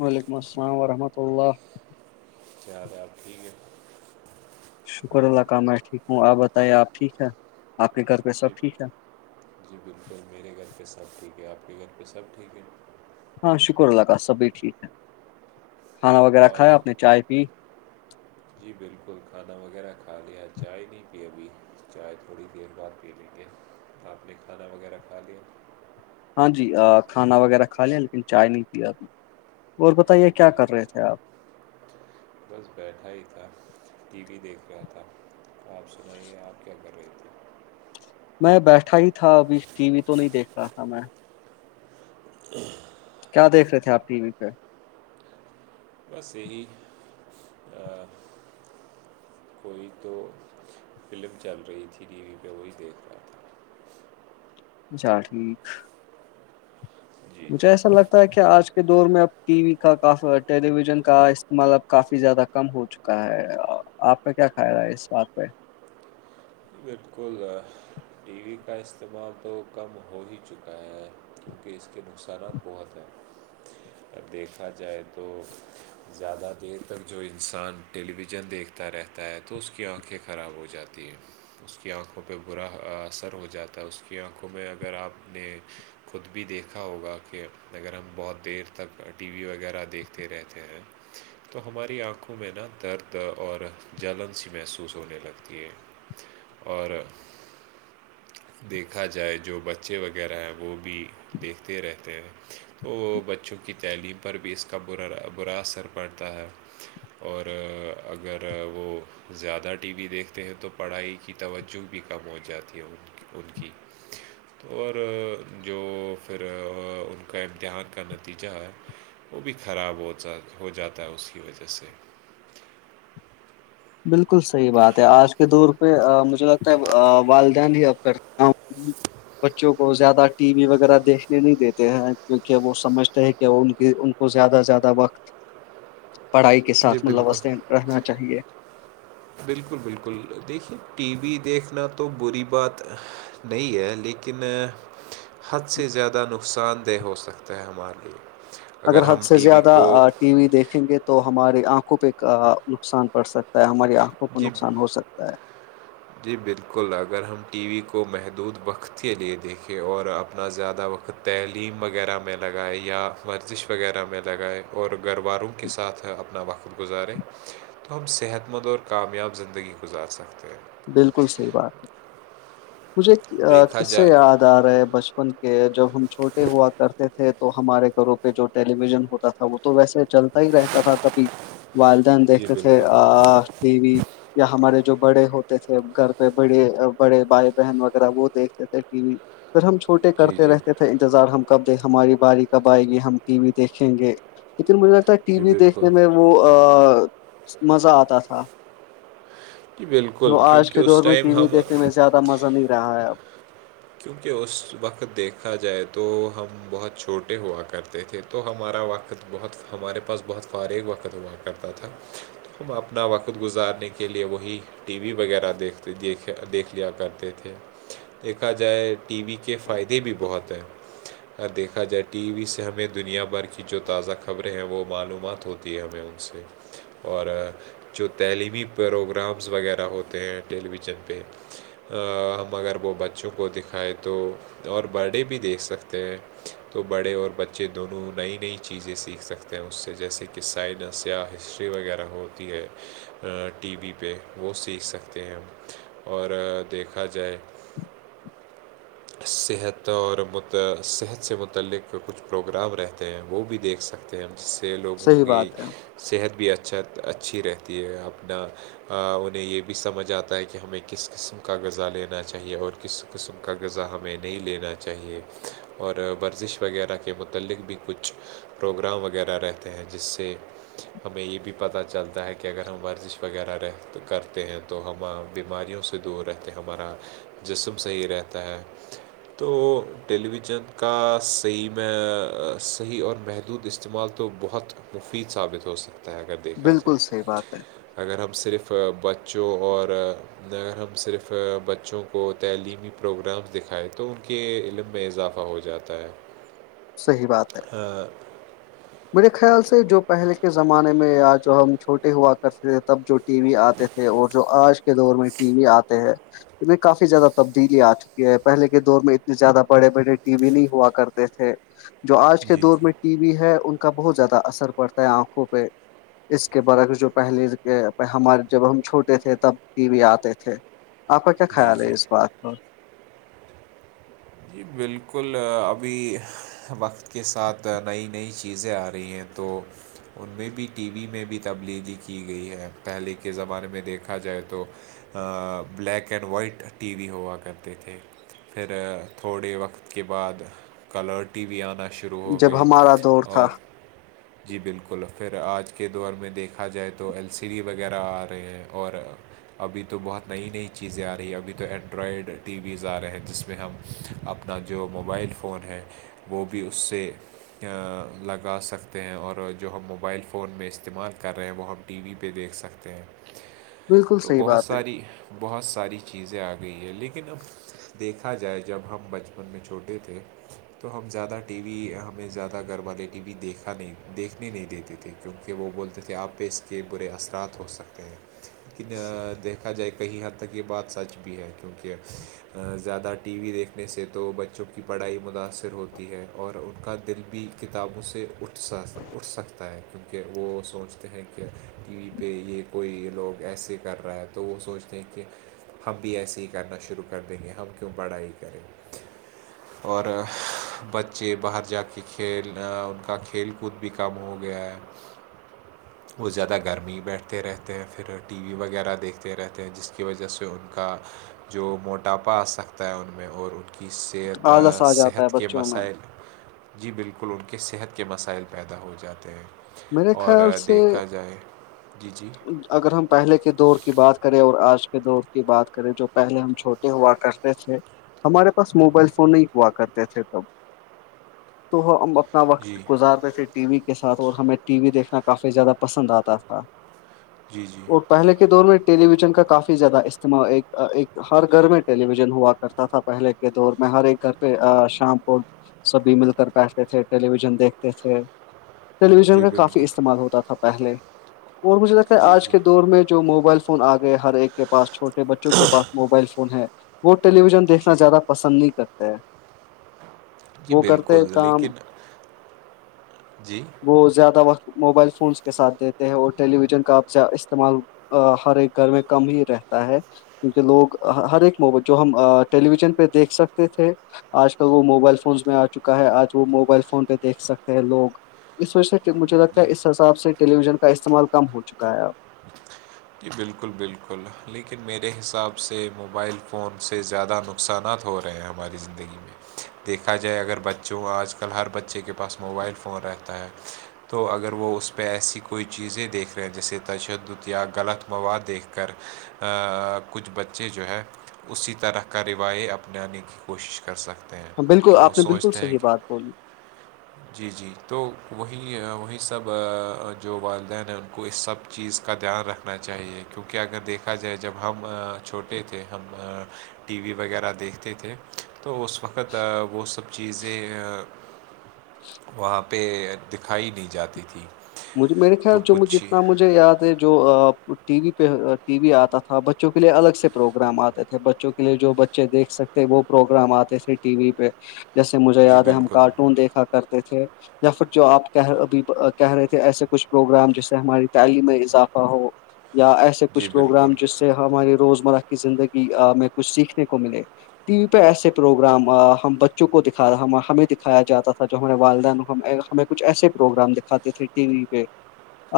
وعلیکم السلام ورحمۃہ اللہ کیا چال ٹھیک ہے شکر اللہ کا میں ٹھیک ہوں آپ بتائیے آپ ٹھیک ہے آپ کے گھر پہ جی سب ٹھیک ہے جی بالکل میرے گھر پہ سب ٹھیک ہے آپ کے گھر پہ سب ٹھیک ہے ہاں شکر اللہ کاا سبھی ٹھیک ہے کھانا وغیرہ اور کھایا آپ نے چائے پی جی بالکل کھانا وغیرہ کھا لیا چائے نہیں پی ابھی چائے تھوڑی دیر بعد پی لییے آپ نے کھانا وغیرہ کھا لیا ہاں جی کھانا وغیرہ کھا لیں لیکن چائے نہیں پیا ا نے اور بتائیے کیا جی کر رہے تھے آپ بس بیٹھا ہی تھا ٹی وی دیکھ رہا تھا آپ سنائیے آپ کیا کر رہے تھے میں بیٹھا ہی تھا ابھی ٹی وی تو نہیں دیکھ رہا تھا میں [inaudible] کیا دیکھ رہے تھے آ ٹی وی پہ بس یہی وہی تو فلم چل رہی تھی ٹی وی پہ وہی دیکھ رہا تھا اھا ٹھیک [unintelligible] جی مجھے جی ایسا لگتا ہے کہ آج کے دور میں اب ٹی وی کا کا ٹیلی ویژن کا استعمال اب کافی زیادہ کم ہو چکا ہے آپ کا کیا کھیا رہا ہے اس بات پہ بالکل ٹی وی کا استعمال تو کم ہو ہی چکا ہے کیونکہ اس کے نقصانات بہت ہیں ا دیکھا جائے تو زیادہ دیر تک جو انسان ٹیلی ویژن دیکھتا رہتا ہے تو اس کی آنکھیں خراب ہو جاتی ہے اس کی آنکھوں پہ برا اثر ہو جاتا ہے اس کی آنکھوں میں اگر آپ نے خود بھی دیکھا ہوگا کہ اگر ہم بہت دیر تک ٹی وی وغیرہ دیکھتے رہتے ہیں تو ہماری آنکھوں میں نا درد اور جلن سی محسوس ہونے لگتی ہے اور دیکھا جائے جو بچے وغیرہ ہیں وہ بھی دیکھتے رہتے ہیں تو بچوں کے کی تعلیم پر بھی اس کا برا برا اثر پڑتا ہے اور اگر وہ زیادہ ٹی وی دیکھتے ہیں تو پڑھائی کی توجہ بھی کم ہو جاتی ہے رکی اور جو پھر ان کا امتحان کرنا تھا نتیجہ ہے وہ بھی خراب ہو ہو جاتا ہے اس کی وجہ سے بالکل صحیح بات ہے آج کے دور پہ مجھے لگتا ہے والدین ہی اب کرتے ہاں بچوں کو زیادہ ٹی وی وغیرہ دیکھنے نہیں دیتے ہیں کیونکہ وہ سمجھتے ہیں کہ وہ ان کی کو زیادہ سے زیادہ وقت پڑھائی کے جی ساتھ بالکل ملوثے رہنا چاہیے بالکل بالکل دیکھیے ٹی وی دیکھنا تو بری بات نہیں ہے لیکن حد سے زیادہ نقصان دہ ہو سکتا ہے ہمارے لیے اگر حد ہم سے ٹی وی زیادہ کو ٹی وی دیکھیں گے [unintelligible] تو ہماری آنکھوں پہ نقصان پڑ سکتا ہے ہماری آنکھوں کو جی نقصان ہو سکتا ہے [unintelligible] جی بالکل اگر ہم ٹی وی کو محدود وقت کے لیے دیکھیں اور اپنا زیادہ وقت تعلیم وغیرہ میں لگائے یا ورزش وغیرہ میں لگائے اور گھرواروں کے ساتھ اپنا وقت کر گ کوزارے [unintelligible] [unintelligible] [inaudible] [inaudible] تو ہم صحت مند اور کامیاب زندگی گزار سکتے ہیں بالکل صحیح بات ہے مجھے دیکھا ک سے جائے یاد ے بچپن کے جب ہم چھوٹے ہوا کرتے تھے تو ہمارے گھرو پہ جو ٹیلی ویژن ہوتا تھا وہ تو ویسے چلتا ہی رہتا تھا کبھی والدین جی دیکھتے تھے بالکل ٹی وی یا ہمارے جو بڑے ہو تے تھے گھر پہ بڑے بڑے بھائی بہن وغیرہ وہ دیکھتے تھے ٹی وی پھر ہم چوٹے جی کرتے جی رہتے تھ انتظار ہم کب د ہماری باری کب آئے گی ہم ٹی وی دیکھیں گے لیکن مجھے لگتا ہے ٹی جی وی بالکل دیکھنے میں وہ مزہ آتا تھا جی بالکل جو آج کیونکہ کے اس دور میں ٹائم ٹی وی ہم دیکھنے میں زیادہ مزہ نہیں رہا ہے اب کیونکہ اس وقت دیکھا جائے تو ہم بہت چھوٹے ہوا کرتے تھے تو ہمارا وقت بہت ہمارے پاس بہت فارغ وقت ہوا کرتا تھا ہم اپنا وقت گزارنے کے لیے وہی ٹی وی وغیرہ دیکھتے دیکھ دیکھ لیا کرتے تھے دیکھا جائے ٹی وی کے فائدے بھی بہت ہیں ہ دیکھا جائے ٹی وی سے ہمیں دنیا بھر کی جو تازہ خبریں ہیں وہ معلومات ہوتی دیا میں ان سے [unintelligible] [unintelligible] اور جو تعلیمی پروگرامس وغیرہ ہوتے ہیں ٹیلی ویژن پہ ہم اگر وہ بچوں کو دکھائے تو اور برڈے بھی دیکھ سکتے ہیں تو بڑے اور بچے دونوں نئی نئی چیزیں سیکھ سکتے ہیں اس سے جیسے کہ کہ سائنس یا ہسٹری وغیرہ ہوتی ہے ٹی وی پہ وہ سیکھ سکتے ہیں اور دیکھا جائے صحت اور مت صحت سے متعلق کچھ پروگرام رہتے ہیں وہ بھی دیکھ سکتے ہیں جس سے لوگوں صحیح کی بات ہے صحت بھی اچھا اچھی رہتی ہے اپنا انہیں یہ بھی سمجھ آتا ہے کہ ہمیں کس قسم کا غذا لینا چاہیے اور کس قسم کا غذا ہمیں نہیں لینا چاہیے اور ورزش وغیرہ کے متعلق بھی کچھ پروگرام وغیرہ رہتے ہیں جس سے ہمیں یہ بھی پتہ چلتا ہے کہ اگر ہم ورزش وغیرہ رہ کرتے ہیں تو تو ہم بیماریوں سے دور رہتے ہیں ہمارا جسم صحیح رہتا ہے تو ٹیلی ویژن کا صحیح میں صحیح اور محدود اس استعمال تو بہت مفید ثابت ہو سکتا ہے اگر دیکھا جائے بالکل صحیح بات ہے اگر ہم صرف بچوں اور اگر ہم صرف بچوں کو تعلیمی پروگرامس دکھائے تو ان کے علم میں اضافہ ہو جاتا ہے صحی بات ہے میرے خیال سے جو پہلے کے زمانے میں یا جو ہم چھوٹے ہوا کرتے تھے تب جو ٹی وی آتے تھے اور جو آج کے دور میں ٹی وی آتے ہیں میں کافی زیادہ تبدیلی آ چکی ہے پہلے کے دور میں اتنے زیادہ بڑے بڑے ٹی وی نہیں ہوا کرتے تھے جو آج کے جی دور میں جی ٹی وی ہے ان کا بہت زیادہ اثر پڑتا ہے آنکھوں پہ اس کے برعک جو پہلے کے ہمارے جب ہم چھوٹے تھے تب ٹی وی آتے تھے آپ کا کیا جی خیال ہے جی اس بات پر جی بالکل ابھی وقت کے ساتھ نئی نئی چیزیں آ رہی ہیں تو ان میں بھی ٹی وی میں بھی تبدیلی کی گئی ہے پہلے کے زمانے میں دیکھا جائے تو black and white T V ہوا کرتے تھے پھر تھوڑے وقت کے بعد کلر ٹی و آنا شروع شروع ہو جب گئی ہمارا دور تھا اور جی بالکل پھر آج کے دور میں دیکھا جائے تو ایل سی ڈی وغیرہ آ رہے ہیں اور ابھی تو بہت نئی نئی چیزیں آ رہی ہیں ابھی تو اینڈرائڈ ٹی ویز آ رہے ہیں جس میں ہم اپنا جو موبائل فون ہے وہ بھی اس سے لگا سکتے ہیں اور جو ہم موبائل فون میں استعمال کر رہے ہیں وہ ہم ٹی وی پہ دیکھ سکتے ہیں بالکل تو صحیح بہت بات ہے ساری بہت ساری چیزیں آ گئی ہے لیکن اب دیکھا جائے جب ہم بچپن میں چھوٹے تھے تو ہم زیادہ ٹی وی ہمیں زیادہ گھر والے ٹی وی دیکھا نہیں دیکھنے نہیں دیتے تھے کیونکہ وہ بولتے تھے آپ پہ اس کے برے اثرات ہو سکتے ہیں یکن دیکھا جائے کہیں حد تک یہ بات سچ بھی ہے کیونکہ زیادہ ٹی وی دیکھنے سے تو بچوں کی پڑھائی متاأثر ہوتی ہے اور ان کا دل بھی کتابوں سے اٹھ س اٹھ سکتا ہے کیونکہ وہ سوچتے ہیں کہ ٹی وی پہ یہ کوئی لوگ ایسے کر رہا ہے تو وہ سوچتے ہیں کہ ہم بھی ایسے ہی کرنا شروع کر دیں گے ہم کیوں پڑا ہی کریں [inaudible] اور بچے باہر جا کے کھیل ان کا کھیل کود بھی کم ہو گیا ہے [inaudible] وہ زیادہ گرمی بیٹھتے رہتے ہیں پھر ٹی وی وغیرہ دیکھتے رہتے ہیں جس کی وجہ سے ان کا جو موٹاپا آ سک ہوتا ہے ان میں اور ان کی صحت آلس آ جاتا ہے صحت کے بچوں میں مسائل جی بالکل ان کے صحت کے مسائل پیدا ہو جاتے ہیں میرے اور خیال سے دیکھا جائے جی جی اگر ہم پہلے کے دور کی بات کریں اور آج کے دور کی بات کریں جو پہے ہم چھوٹے ہوا کرتے تھ ہمارے پاس موبائل فون نہیں ہوا کرتے تھے تب تو ہم اپنا وقت جی گزارتے تھ ٹی وی کے ساتھ اور ہمیں ٹی وی دیکھنا کافی زیادہ پسند آتا تھا جی جی اور پہلے کے دور میں ٹیلی ویژن کا کافی زیادہ استعمال ہر گھر میں ٹیلی ویژن ہوا کرتا تھا پہلے کے دور میں ہر ایک گھر پہ شام کو سبھی مل کر بیٹھتے تھے ٹیلی ویژن دیکھتے تھے ٹیلی ویژن جی کا کافی بالکل استعمال ہوتا تھا پہلے اور مجھے لگتا ہے جی آج جی کے دور میں جو موبائل فون فون آ گئے ہر ایک کے پاس چھوٹے بچوں کے پاس موبائل فون ہے وہ ٹیلی ویژن دیکھنا جی زیادہ پسند نہیں کرتے ہیں جی وہ کرتے بالکل کام لیکن جی وہ زیادہ وقت موبائل فونس کے ساتھ دیتے ہیں اور ٹیلی ویژن کا استعمال ہر ایک گھر میں کم ہی رہتا ہے کیونکہ لوگ ہر ایک موبائل جو ہم ٹیلی ویژن پہ دیکھ سکتے تھے آج کل وہ موبائل فونس میں آ چکا ہے آج وہ موبائل فون پہ دیکھ سکتے ہیں لوگ اس وجہ سے کہ مجھے لگتا ہے اس حساب سے ٹیلی ویژن کا استعمال کم ہو چکا ہے اب جی بالکل بالکل لیکن میرے حساب سے موبائل فون سے زیادہ نقہ نقصانات ہو رہے ہیں ہماری زندگی میں دیکھا جائے اگر بچوں آج کل ہر بچے کے پاس موبائل فون رہتا ہے تو اگر وہ اس پہ ایسی کوئی چیزیں دیکھ رہے ہیں جیسے تشدد یا غلط مواد دیکھ کر کچھ بچے جو ہے اسی طرح کا رواییہ اپنانے کی کوشش کر سکتے ہیں بالکل کہ وہ آپ نے بالکل سوچتے ہیں صحیح کہ بات بولی جی جی تو وہیں وہیں سب جو والدین ہیں ان کو اس سب چیز کا دھیان رکھنا چاہیے کیونکہ اگر دیکھا جائے جب ہم چھوٹے تھے ہم ٹی وی وغیرہ دیکھتے تھے تو اس وقت وہ سب چیزیں وہاں پہ دکھائی نہیں جاتی تھی مجھ میرے خیال تو جو مج کچھ جتنا مھے یاد ہے جو ٹی وی پہ ٹی وی آتا تھا بچوں کے لیے الگ سے پروگرام آتے تھے بچوں کے کے لیے جو بچے دیکھ سکتے وہ پروگرام آتے تھے ٹی وی پہ جیسے مجھے جی یاد ہے ہم بالکل کارٹون دیکھا کرتے تھے یا پھر جو آپ کہ کہہ رہے تھے ایسے کچھ پروگرام جیسے ہماری تعلیم میں اضافہ ہو یا ایسے جی کچھ پروگرام بالکل جس ہماری روزمرہ کی زندگی ہمیں کچھ سیکھنے کو ملے ٹی وی پہ ایسے پروگرام ہم بچوں کو دکھا رہا ہمیں دکھایا جاتا تھا جو ہمارے والدین ہم ہمیں کچھ ایسے پروگرام دکھاتے تھے ٹی وی پہ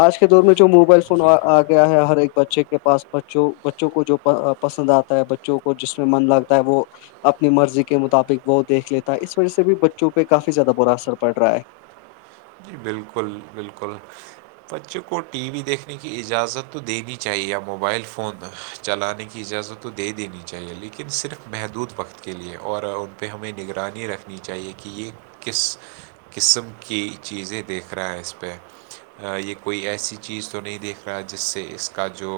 آج کے دور میں جو موبائل فون جی گیا ہے ہر ایک بچے کے پاس بچ بچوں کو جو پسند آتا ہے بچوں کو جس میں من لگتا ہے وہ اپنی مرضی کے مطابق وہ دیکھ لیتا ہے اس وجہ سے بھی بچوں پہ کافی زیادہ برا اثر پڑ رہا ہے جی بالکل بالکل بچوں کو ٹی وی دیکھنے کی اجازت تو دینی چاہیے موبائل فون چلانے کی اجازت تو دے دینی چاہیے لیکن صرف محدود وقت کے لیے اور ان پہ ہمیں نگرانی رکھنی چاہیے کہ یہ کس قسم کی چیزیں دیکھ رہا ہے اس پہ یہ کوئی ایسی چیز تو نہیں دیکھ رہا ہے جس سے اس کا جو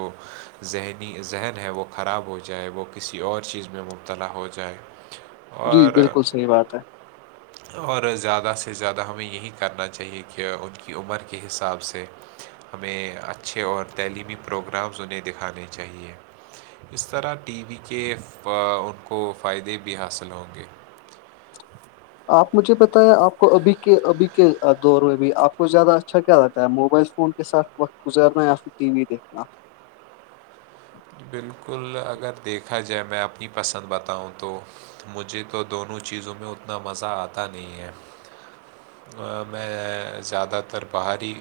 ذہنی ذہن ہے وہ خراب ہو جائے وہ کسی اور چیز میں مبتلا ہو جائے [inaudible] اور بالکل صحیح بات ہے اور زیادہ سے زیادہ ہمیں یہی کرنا چاہیے کہ ان کی عمر کے حساب سے ہمیں اچھے اور تعلیمی پروگرامز انہیں دکھانے چاہیے اس طرح ٹی وی کے ان کو فائدے بھی حاصل ہوں گے آپ مجھے پتیں آپ کو ابھی کے ابھی کے دور میں بھی آپ کو زیادہ اچھا کیا رہگتا ہے موبائل فون کے ساتھ وقت گزارنا یا پھر ٹی وی دیکھنا بالکل اگر دیکھا جائے میں اپنی پسند بتاؤں تو مجھے تو دونوں چیزوں میں اتنا مزہ آتا نہیں ہے میں زیادہ تر باہری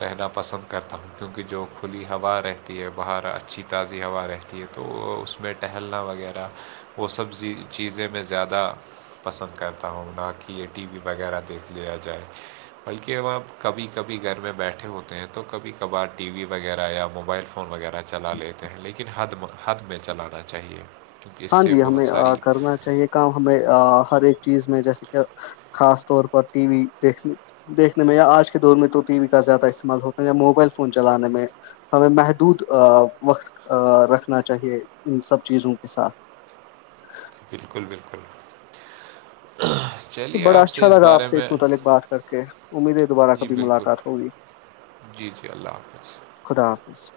رہنا پسند کرتا ہوں کیونکہ جو کھلی ہوا رہتی ہے باہر اچھی تازی ہوا رہتی تی ہے تو اس میں ٹہلنا وغیرہ وہ سبزی چیزیں میں زیادہ پسند کرتا ہوں نہ کہ یہ ٹی وی وغیرہ دیکھ لیا جائے بلکہبپ کبھی کبھی گھر میں بیٹھے ہوتے ہیں تو کبھی کبھار ٹی وی وغیرہ یا موبائل فون وغیرہ چلا لیتے ہیں لیکن حد حد میں چلانا چاہیے کیونکہ اس ہاں سے جی بہت ہمیں ساری کرنا چاہیے کام ہمیں ہر ایک چیز میں جیسے کہ خاص طور پر ٹی وی دیکھنے دیکھنے میں یا آج کے دور میں تو ٹی وی کا زیادہ استعمال ہوتا ہے یا موبائل فون چلانے میں ہمیں محدود وقت رکھنا چاہیے ان سب چیزوں کے ساتھ بالکل بالکل تو چلیے بڑا آپ اچھا سے اس لگا آپ بارے سے میں اس متعلق بات کر کے امید ہے دوبارہ جی کبھی بالکل ملاقات ہوگی جی جی اللہ حافظ خدا حافظ